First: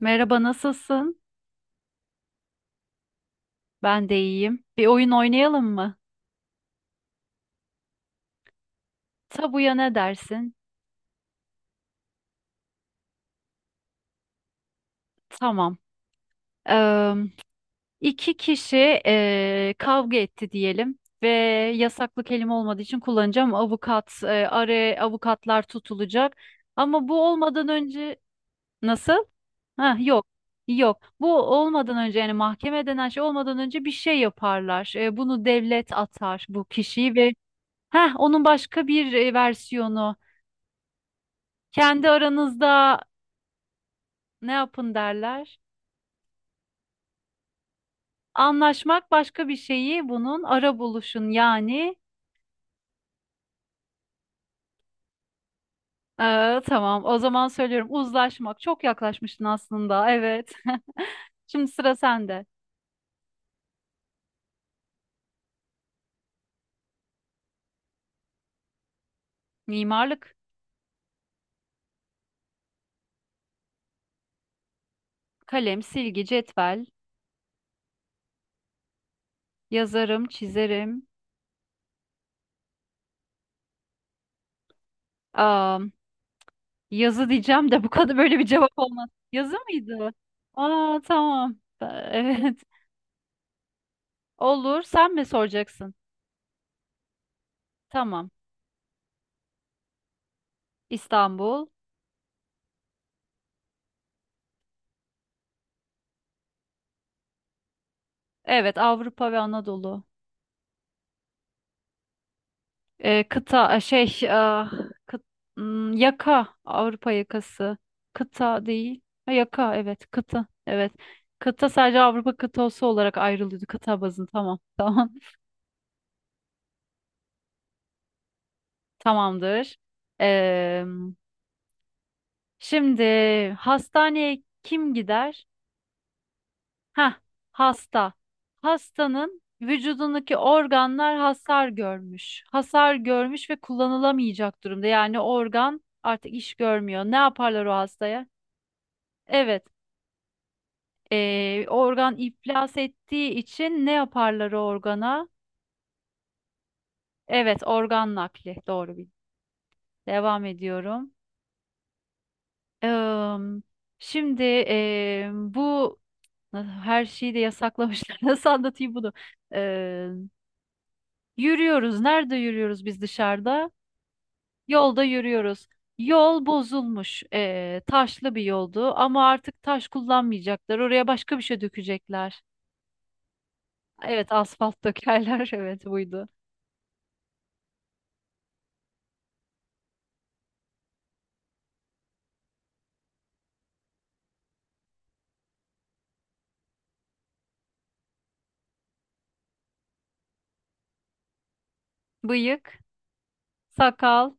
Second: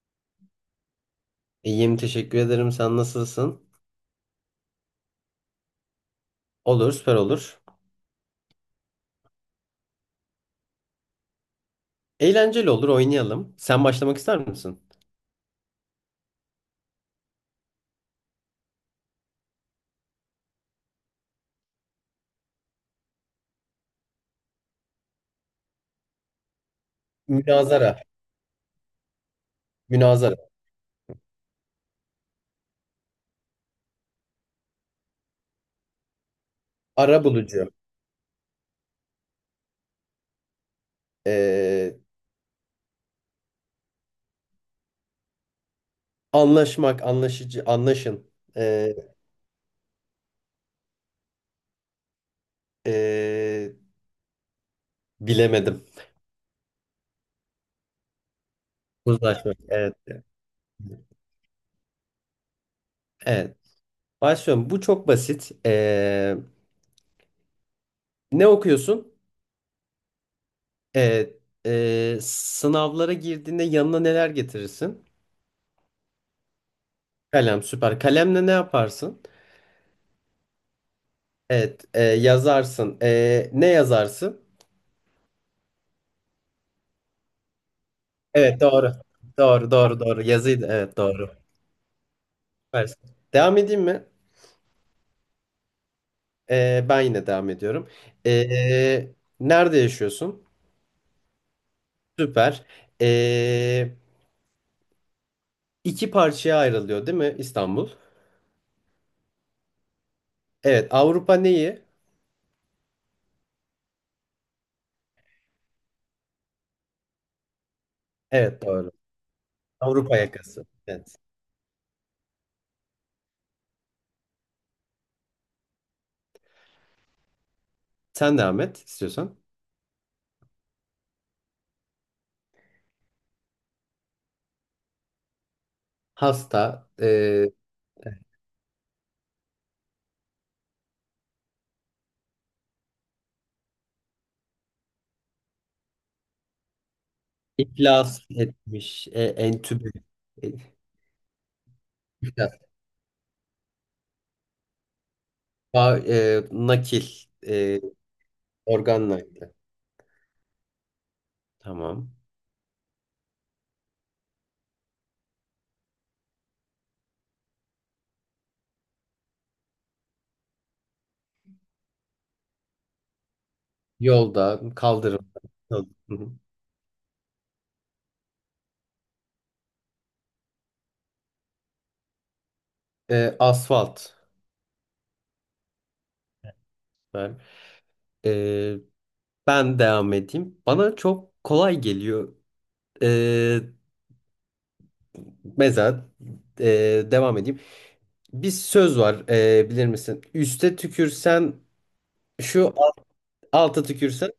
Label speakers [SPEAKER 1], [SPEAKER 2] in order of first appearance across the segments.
[SPEAKER 1] Merhaba, nasılsın?
[SPEAKER 2] İyiyim, teşekkür ederim. Sen nasılsın?
[SPEAKER 1] Ben de iyiyim. Bir oyun oynayalım mı?
[SPEAKER 2] Olur, süper olur.
[SPEAKER 1] Tabuya ne dersin?
[SPEAKER 2] Eğlenceli olur, oynayalım. Sen başlamak ister misin?
[SPEAKER 1] Tamam. Eee iki kişi kavga etti diyelim ve yasaklı kelime olmadığı için kullanacağım. Avukat, araya avukatlar tutulacak. Ama bu olmadan
[SPEAKER 2] Münazara,
[SPEAKER 1] önce nasıl? Ha, yok.
[SPEAKER 2] münazara.
[SPEAKER 1] Yok. Bu olmadan önce yani mahkeme denen şey olmadan önce bir şey yaparlar. Bunu devlet atar bu kişiyi ve
[SPEAKER 2] Arabulucu.
[SPEAKER 1] heh, onun başka bir versiyonu.
[SPEAKER 2] Ee,
[SPEAKER 1] Kendi aranızda ne yapın derler.
[SPEAKER 2] Anlaşmak, anlaşıcı, anlaşın. Ee,
[SPEAKER 1] Anlaşmak başka bir şeyi bunun ara buluşun yani.
[SPEAKER 2] ee, Bilemedim.
[SPEAKER 1] Tamam o zaman söylüyorum, uzlaşmak. Çok yaklaşmıştın
[SPEAKER 2] Uzlaşmak, evet.
[SPEAKER 1] aslında, evet. Şimdi sıra sende.
[SPEAKER 2] Evet. Başlıyorum. Bu çok basit. Ne okuyorsun?
[SPEAKER 1] Mimarlık,
[SPEAKER 2] Ee, Sınavlara girdiğinde yanına neler getirirsin?
[SPEAKER 1] kalem, silgi, cetvel,
[SPEAKER 2] Kalem, süper. Kalemle ne yaparsın?
[SPEAKER 1] yazarım, çizerim.
[SPEAKER 2] Evet, yazarsın. Ne yazarsın?
[SPEAKER 1] Aa, yazı diyeceğim de bu kadar böyle bir
[SPEAKER 2] Evet,
[SPEAKER 1] cevap
[SPEAKER 2] doğru.
[SPEAKER 1] olmaz. Yazı
[SPEAKER 2] Doğru, doğru,
[SPEAKER 1] mıydı?
[SPEAKER 2] doğru. Yazıydı. Evet,
[SPEAKER 1] Aa,
[SPEAKER 2] doğru.
[SPEAKER 1] tamam. Ee, Evet.
[SPEAKER 2] Süpersin. Devam edeyim mi?
[SPEAKER 1] Olur. Sen mi soracaksın?
[SPEAKER 2] Ben yine devam ediyorum.
[SPEAKER 1] Tamam.
[SPEAKER 2] E, Nerede yaşıyorsun?
[SPEAKER 1] İstanbul.
[SPEAKER 2] Süper. E, iki parçaya ayrılıyor, değil mi İstanbul?
[SPEAKER 1] Evet, Avrupa ve Anadolu.
[SPEAKER 2] Evet, Avrupa neyi?
[SPEAKER 1] Kıta şey, ah, kıt- hmm, yaka, Avrupa yakası,
[SPEAKER 2] Evet,
[SPEAKER 1] kıta
[SPEAKER 2] doğru.
[SPEAKER 1] değil, ha, yaka, evet,
[SPEAKER 2] Avrupa
[SPEAKER 1] kıta
[SPEAKER 2] yakası.
[SPEAKER 1] evet.
[SPEAKER 2] Evet.
[SPEAKER 1] Kıta sadece Avrupa kıtası olarak ayrılıyordu, kıta bazın, tamam. Tamam,
[SPEAKER 2] Sen devam et istiyorsan.
[SPEAKER 1] tamamdır. Eee, şimdi hastaneye kim gider?
[SPEAKER 2] Hasta,
[SPEAKER 1] Ha, hasta. Hastanın vücudundaki organlar hasar görmüş, ve kullanılamayacak durumda, yani organ artık iş görmüyor. Ne yaparlar o
[SPEAKER 2] iflas
[SPEAKER 1] hastaya?
[SPEAKER 2] etmiş,
[SPEAKER 1] Evet.
[SPEAKER 2] entübe, e,
[SPEAKER 1] Organ
[SPEAKER 2] iflas,
[SPEAKER 1] iflas ettiği için ne yaparlar o organa?
[SPEAKER 2] Nakil.
[SPEAKER 1] Evet,
[SPEAKER 2] e,
[SPEAKER 1] organ nakli. Doğru
[SPEAKER 2] Organ
[SPEAKER 1] bir.
[SPEAKER 2] Knight'lı.
[SPEAKER 1] Devam ediyorum.
[SPEAKER 2] Tamam.
[SPEAKER 1] Eee, şimdi bu her şeyi de yasaklamışlar. Nasıl anlatayım bunu? Eee, yürüyoruz. Nerede yürüyoruz biz dışarıda?
[SPEAKER 2] Yolda,
[SPEAKER 1] Yolda
[SPEAKER 2] kaldırım.
[SPEAKER 1] yürüyoruz.
[SPEAKER 2] Hı hı.
[SPEAKER 1] Yol bozulmuş. Taşlı bir yoldu ama artık taş kullanmayacaklar. Oraya başka bir şey dökecekler.
[SPEAKER 2] Asfalt.
[SPEAKER 1] Evet, asfalt dökerler. Evet, buydu.
[SPEAKER 2] Ben, E, ben devam edeyim. Bana çok kolay geliyor. E, Mesela e, devam edeyim. Bir söz var bilir misin? Üste tükürsen şu,
[SPEAKER 1] Bıyık.
[SPEAKER 2] al- alta
[SPEAKER 1] Sakal.
[SPEAKER 2] tükürsen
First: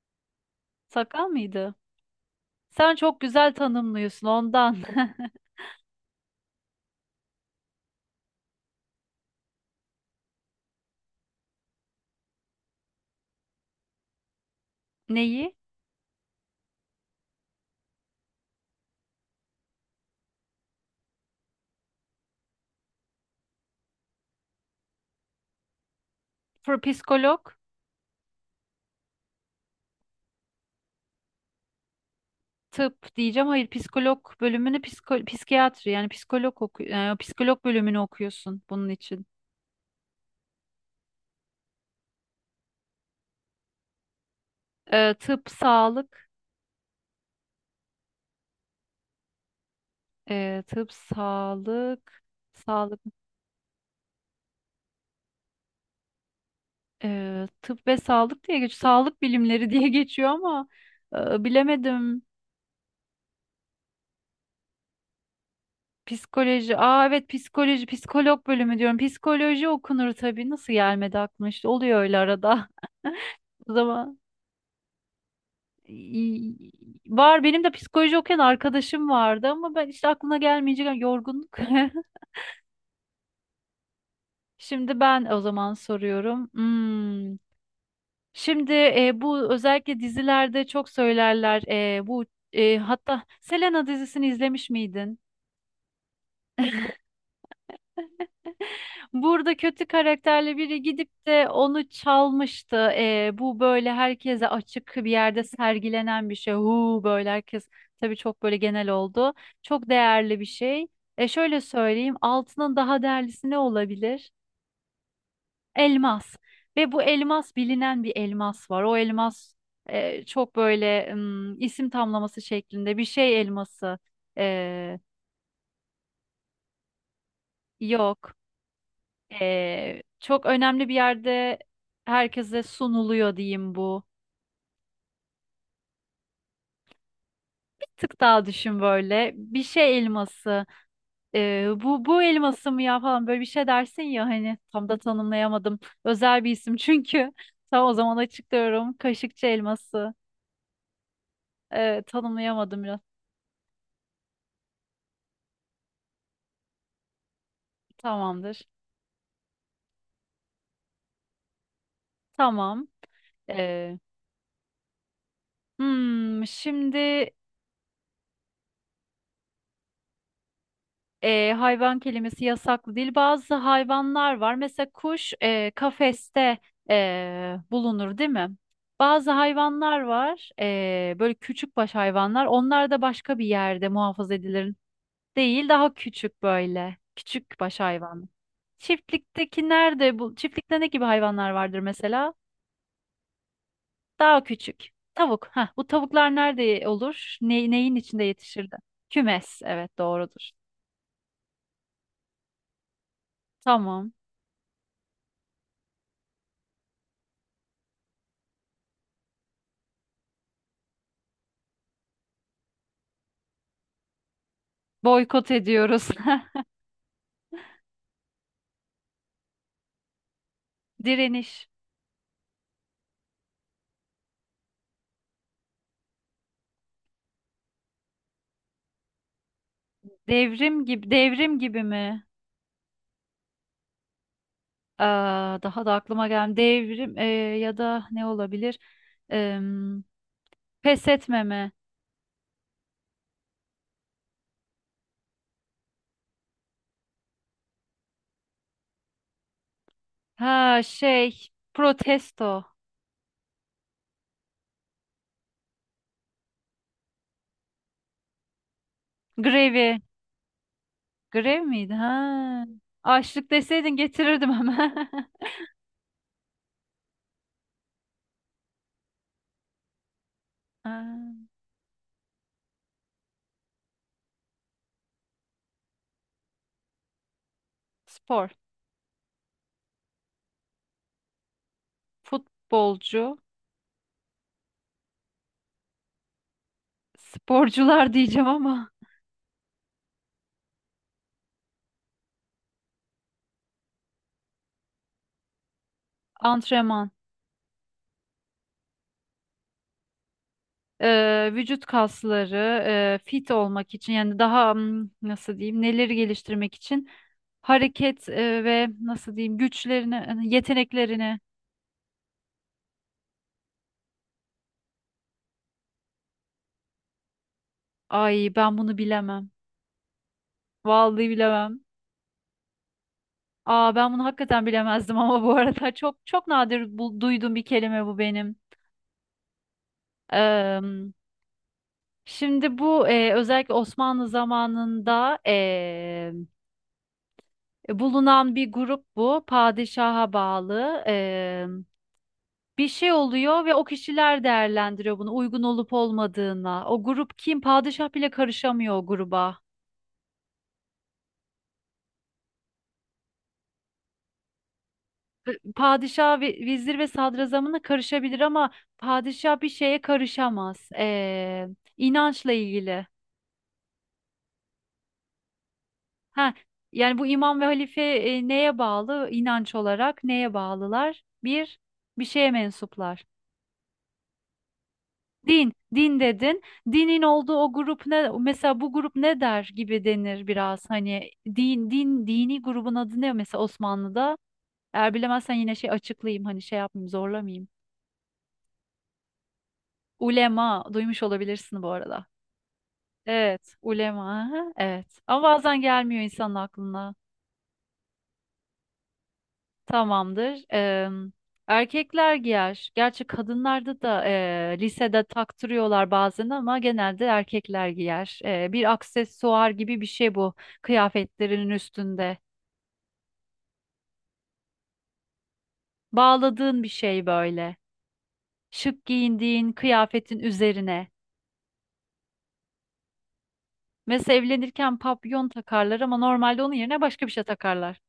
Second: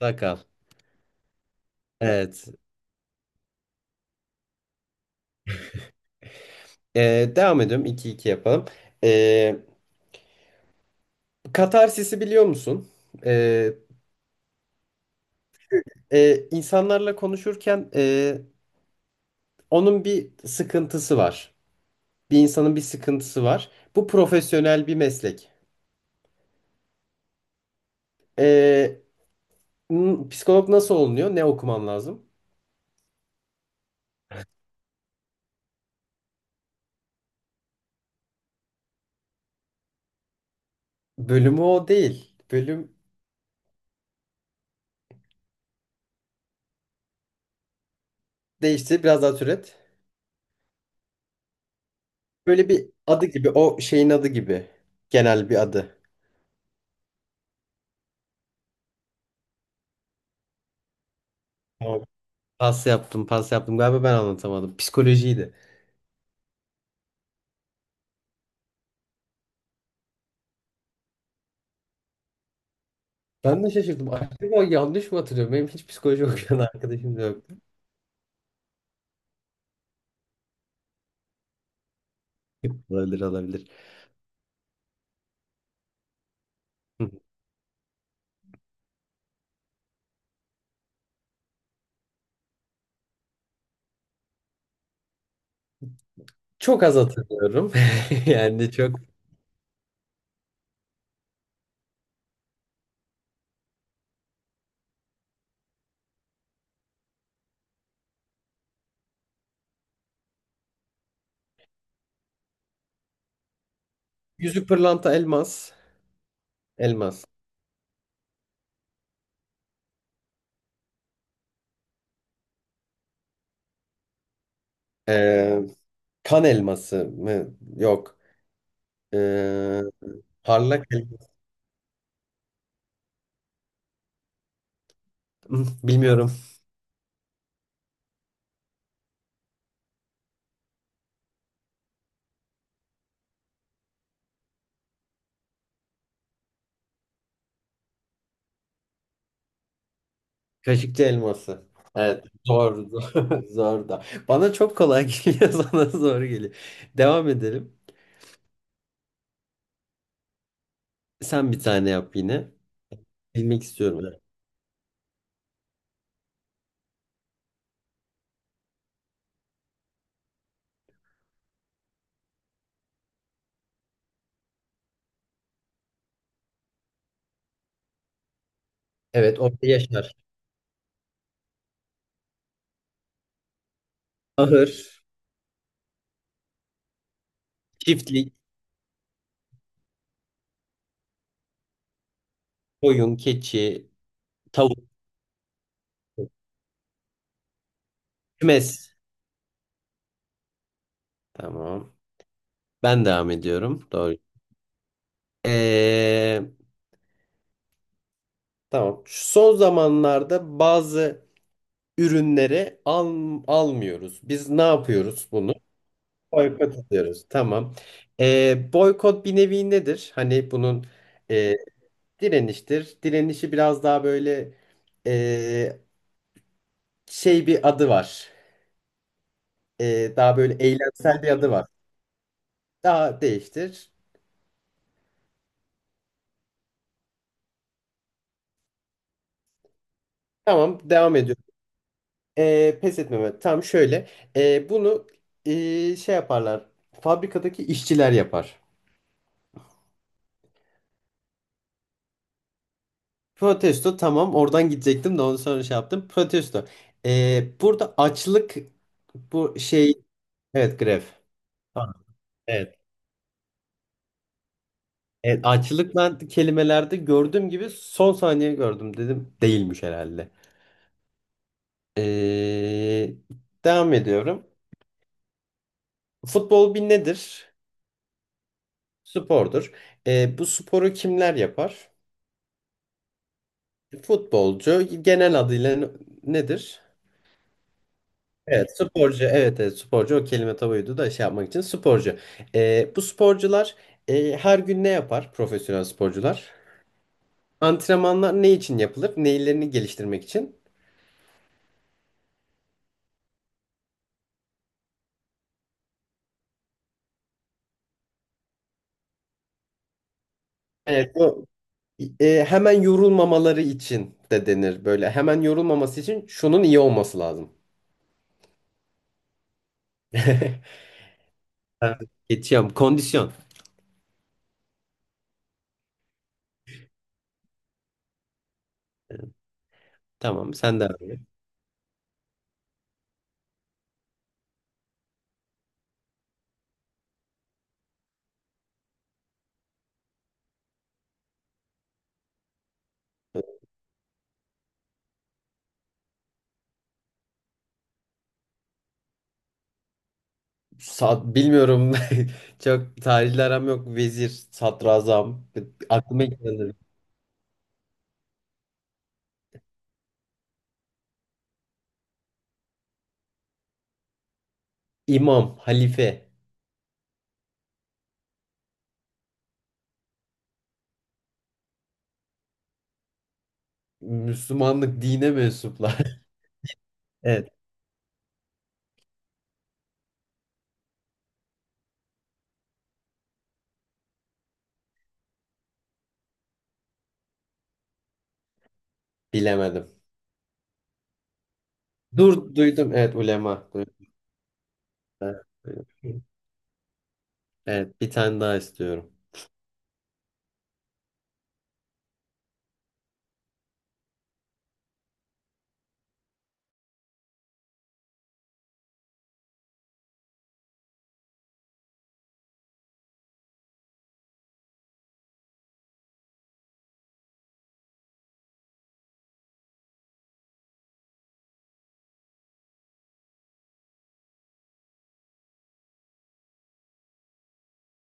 [SPEAKER 2] sakal.
[SPEAKER 1] Sakal mıydı?
[SPEAKER 2] Evet.
[SPEAKER 1] Sen çok güzel tanımlıyorsun ondan.
[SPEAKER 2] Devam ediyorum. 2 iki yapalım. E, Katarsis'i biliyor musun? E,
[SPEAKER 1] Neyi?
[SPEAKER 2] insanlarla konuşurken onun bir sıkıntısı var. Bir insanın bir sıkıntısı var. Bu profesyonel bir meslek.
[SPEAKER 1] Psikolog,
[SPEAKER 2] Ee, Psikolog nasıl olunuyor? Ne okumam lazım?
[SPEAKER 1] tıp diyeceğim. Hayır, psikolog bölümünü, psikiyatri, yani psikolog psikolog bölümünü okuyorsun bunun için.
[SPEAKER 2] Bölümü o değil. Bölüm
[SPEAKER 1] Tıp, sağlık,
[SPEAKER 2] değişti. Biraz daha türet.
[SPEAKER 1] e, tıp, sağlık,
[SPEAKER 2] Böyle bir
[SPEAKER 1] sağlık,
[SPEAKER 2] adı gibi. O şeyin adı gibi. Genel bir adı.
[SPEAKER 1] tıp ve sağlık diye geçiyor. Sağlık bilimleri diye geçiyor ama
[SPEAKER 2] Tamam.
[SPEAKER 1] bilemedim.
[SPEAKER 2] Pas yaptım, pas yaptım. Galiba ben anlatamadım. Psikolojiydi.
[SPEAKER 1] Psikoloji. Aa, evet, psikoloji, psikolog bölümü diyorum. Psikoloji okunur tabii. Nasıl gelmedi aklıma, işte. Oluyor öyle arada.
[SPEAKER 2] Ben de
[SPEAKER 1] O
[SPEAKER 2] şaşırdım.
[SPEAKER 1] zaman
[SPEAKER 2] Acaba yanlış mı hatırlıyorum? Benim hiç psikoloji okuyan
[SPEAKER 1] iyi-
[SPEAKER 2] arkadaşım da yok.
[SPEAKER 1] var, benim de psikoloji okuyan arkadaşım vardı ama ben işte, aklına gelmeyecek, yani yorgunluk.
[SPEAKER 2] Olabilir, olabilir.
[SPEAKER 1] Şimdi ben o zaman soruyorum.
[SPEAKER 2] Hı.
[SPEAKER 1] Hmm. Şimdi bu özellikle dizilerde çok söylerler. E, bu hatta Selena dizisini izlemiş miydin?
[SPEAKER 2] Çok az hatırlıyorum. Yani çok.
[SPEAKER 1] Burada kötü karakterli biri gidip de onu çalmıştı. Bu böyle herkese açık bir yerde sergilenen bir şey. Huu, böyle herkes, tabii çok böyle genel oldu. Çok değerli bir şey. E, şöyle söyleyeyim, altının daha değerlisi ne olabilir?
[SPEAKER 2] Yüzük pırlanta elmas.
[SPEAKER 1] Elmas. Ve bu
[SPEAKER 2] Elmas.
[SPEAKER 1] elmas, bilinen bir elmas var. O elmas çok böyle, isim tamlaması şeklinde, bir şey elması. E,
[SPEAKER 2] Ee, Kan elması mı? Yok.
[SPEAKER 1] yok.
[SPEAKER 2] Ee,
[SPEAKER 1] Çok
[SPEAKER 2] Parlak
[SPEAKER 1] önemli bir
[SPEAKER 2] elması.
[SPEAKER 1] yerde herkese sunuluyor, diyeyim bu.
[SPEAKER 2] Bilmiyorum.
[SPEAKER 1] Bir tık daha düşün böyle. Bir şey elması. Bu, bu elması mı ya falan böyle bir şey dersin ya, hani tam da tanımlayamadım. Özel bir isim çünkü. Tam, o zaman açıklıyorum. Kaşıkçı elması.
[SPEAKER 2] Kaşıkçı elması. Evet.
[SPEAKER 1] Tanımlayamadım
[SPEAKER 2] Zor.
[SPEAKER 1] biraz.
[SPEAKER 2] Zor zor da. Bana çok kolay geliyor. Sana zor geliyor. Devam edelim.
[SPEAKER 1] Tamamdır.
[SPEAKER 2] Sen bir tane yap yine.
[SPEAKER 1] Tamam.
[SPEAKER 2] Bilmek
[SPEAKER 1] Ee,
[SPEAKER 2] istiyorum. Evet.
[SPEAKER 1] şimdi hayvan kelimesi yasaklı değil. Bazı hayvanlar var. Mesela kuş kafeste bulunur, değil mi? Bazı
[SPEAKER 2] Evet, orada
[SPEAKER 1] hayvanlar
[SPEAKER 2] yaşar.
[SPEAKER 1] var, böyle küçük baş hayvanlar. Onlar da başka bir yerde muhafaza edilir.
[SPEAKER 2] Ahır,
[SPEAKER 1] Değil, daha küçük böyle. Küçük baş hayvan.
[SPEAKER 2] çiftlik,
[SPEAKER 1] Çiftlikteki nerede bu? Çiftlikte ne gibi hayvanlar vardır mesela?
[SPEAKER 2] koyun, keçi,
[SPEAKER 1] Daha küçük.
[SPEAKER 2] tavuk,
[SPEAKER 1] Tavuk. Heh, bu tavuklar nerede olur? Ne, neyin içinde yetişirdi?
[SPEAKER 2] kümes.
[SPEAKER 1] Kümes. Evet, doğrudur.
[SPEAKER 2] Tamam. Ben devam ediyorum.
[SPEAKER 1] Tamam.
[SPEAKER 2] Doğru. Ee, tamam. Şu son zamanlarda bazı ürünleri almıyoruz. Biz ne yapıyoruz
[SPEAKER 1] Boykot
[SPEAKER 2] bunu?
[SPEAKER 1] ediyoruz.
[SPEAKER 2] Boykot ediyoruz. Tamam. Boykot bir nevi nedir? Hani bunun e,
[SPEAKER 1] Direniş.
[SPEAKER 2] direniştir. Direnişi biraz daha böyle e, şey bir adı var. Daha böyle
[SPEAKER 1] Devrim gibi,
[SPEAKER 2] eylemsel bir adı var.
[SPEAKER 1] mi?
[SPEAKER 2] Daha değiştir.
[SPEAKER 1] Aa, daha da aklıma gelmedi. Devrim, ya da ne olabilir? Em,
[SPEAKER 2] Tamam.
[SPEAKER 1] pes
[SPEAKER 2] Devam ediyorum.
[SPEAKER 1] etmeme.
[SPEAKER 2] Pes etmeme. Tam şöyle. Bunu şey yaparlar. Fabrikadaki işçiler yapar.
[SPEAKER 1] Ha, şey, protesto.
[SPEAKER 2] Protesto tamam oradan gidecektim de onu sonra şey yaptım. Protesto. Burada açlık bu
[SPEAKER 1] Grevi.
[SPEAKER 2] şey evet grev.
[SPEAKER 1] Grev
[SPEAKER 2] Ha,
[SPEAKER 1] miydi? Ha.
[SPEAKER 2] evet.
[SPEAKER 1] Açlık deseydin getirirdim hemen.
[SPEAKER 2] Evet, açlık ben kelimelerde gördüğüm gibi son saniye gördüm dedim. Değilmiş herhalde.
[SPEAKER 1] Ha.
[SPEAKER 2] E, Devam ediyorum. Futbol bir nedir?
[SPEAKER 1] Spor.
[SPEAKER 2] Spordur. Bu sporu kimler yapar?
[SPEAKER 1] Futbolcu.
[SPEAKER 2] Futbolcu genel adıyla nedir?
[SPEAKER 1] Sporcular diyeceğim
[SPEAKER 2] Evet,
[SPEAKER 1] ama.
[SPEAKER 2] sporcu. Evet, evet, sporcu. O kelime tabuydu da şey yapmak için sporcu. Bu sporcular her gün ne yapar? Profesyonel sporcular.
[SPEAKER 1] Antrenman.
[SPEAKER 2] Antrenmanlar ne için yapılır? Neylerini geliştirmek için.
[SPEAKER 1] Vücut kasları, fit olmak için, yani daha, hmm, nasıl diyeyim, neleri geliştirmek için, hareket ve nasıl diyeyim, güçlerini, hani
[SPEAKER 2] Evet,
[SPEAKER 1] yeteneklerini.
[SPEAKER 2] bu hemen yorulmamaları için de denir böyle. Hemen yorulmaması için şunun iyi olması lazım.
[SPEAKER 1] Ay, ben bunu bilemem. Vallahi bilemem.
[SPEAKER 2] Ben geçiyorum. Kondisyon.
[SPEAKER 1] Aa, ben bunu hakikaten bilemezdim ama bu arada çok çok nadir bu, duyduğum bir kelime bu benim.
[SPEAKER 2] Tamam, sen de,
[SPEAKER 1] Eee,
[SPEAKER 2] abi.
[SPEAKER 1] şimdi bu özellikle Osmanlı zamanında bulunan bir grup bu. Padişaha bağlı. Bir şey oluyor ve o kişiler değerlendiriyor bunu, uygun olup olmadığına. O grup kim? Padişah bile karışamıyor o gruba.
[SPEAKER 2] Bilmiyorum. Çok tarihle aram yok. Vezir, sadrazam. Aklıma
[SPEAKER 1] Padişah,
[SPEAKER 2] ilk geldi.
[SPEAKER 1] vezir ve sadrazamına karışabilir ama padişah bir şeye karışamaz. İnançla ilgili.
[SPEAKER 2] İmam, halife.
[SPEAKER 1] Ha, yani bu imam ve halife neye bağlı? İnanç olarak neye bağlılar? Bir, şeye mensuplar.
[SPEAKER 2] Müslümanlık dine
[SPEAKER 1] Din,
[SPEAKER 2] mensuplar.
[SPEAKER 1] dedin. Dinin
[SPEAKER 2] Evet,
[SPEAKER 1] olduğu o grup ne? Mesela bu grup ne der gibi denir biraz. Hani din, dini grubun adı ne mesela Osmanlı'da? Eğer bilemezsen yine şey açıklayayım, hani şey yapmayayım, zorlamayayım.
[SPEAKER 2] bilemedim.
[SPEAKER 1] Ulema, duymuş olabilirsin bu arada.
[SPEAKER 2] Dur, duydum. Evet, ulema.
[SPEAKER 1] Evet,
[SPEAKER 2] Duydum.
[SPEAKER 1] ulema. Aha, evet.
[SPEAKER 2] Evet,
[SPEAKER 1] Ama bazen gelmiyor
[SPEAKER 2] duydum.
[SPEAKER 1] insanın aklına.
[SPEAKER 2] Evet, bir tane daha istiyorum.
[SPEAKER 1] Tamamdır. Erkekler giyer. Gerçi kadınlarda da lisede taktırıyorlar bazen ama genelde erkekler giyer. Bir aksesuar gibi bir şey bu, kıyafetlerin üstünde. Bağladığın bir şey böyle. Şık giyindiğin kıyafetin üzerine. Mesela evlenirken papyon takarlar ama normalde onun yerine başka bir şey takarlar.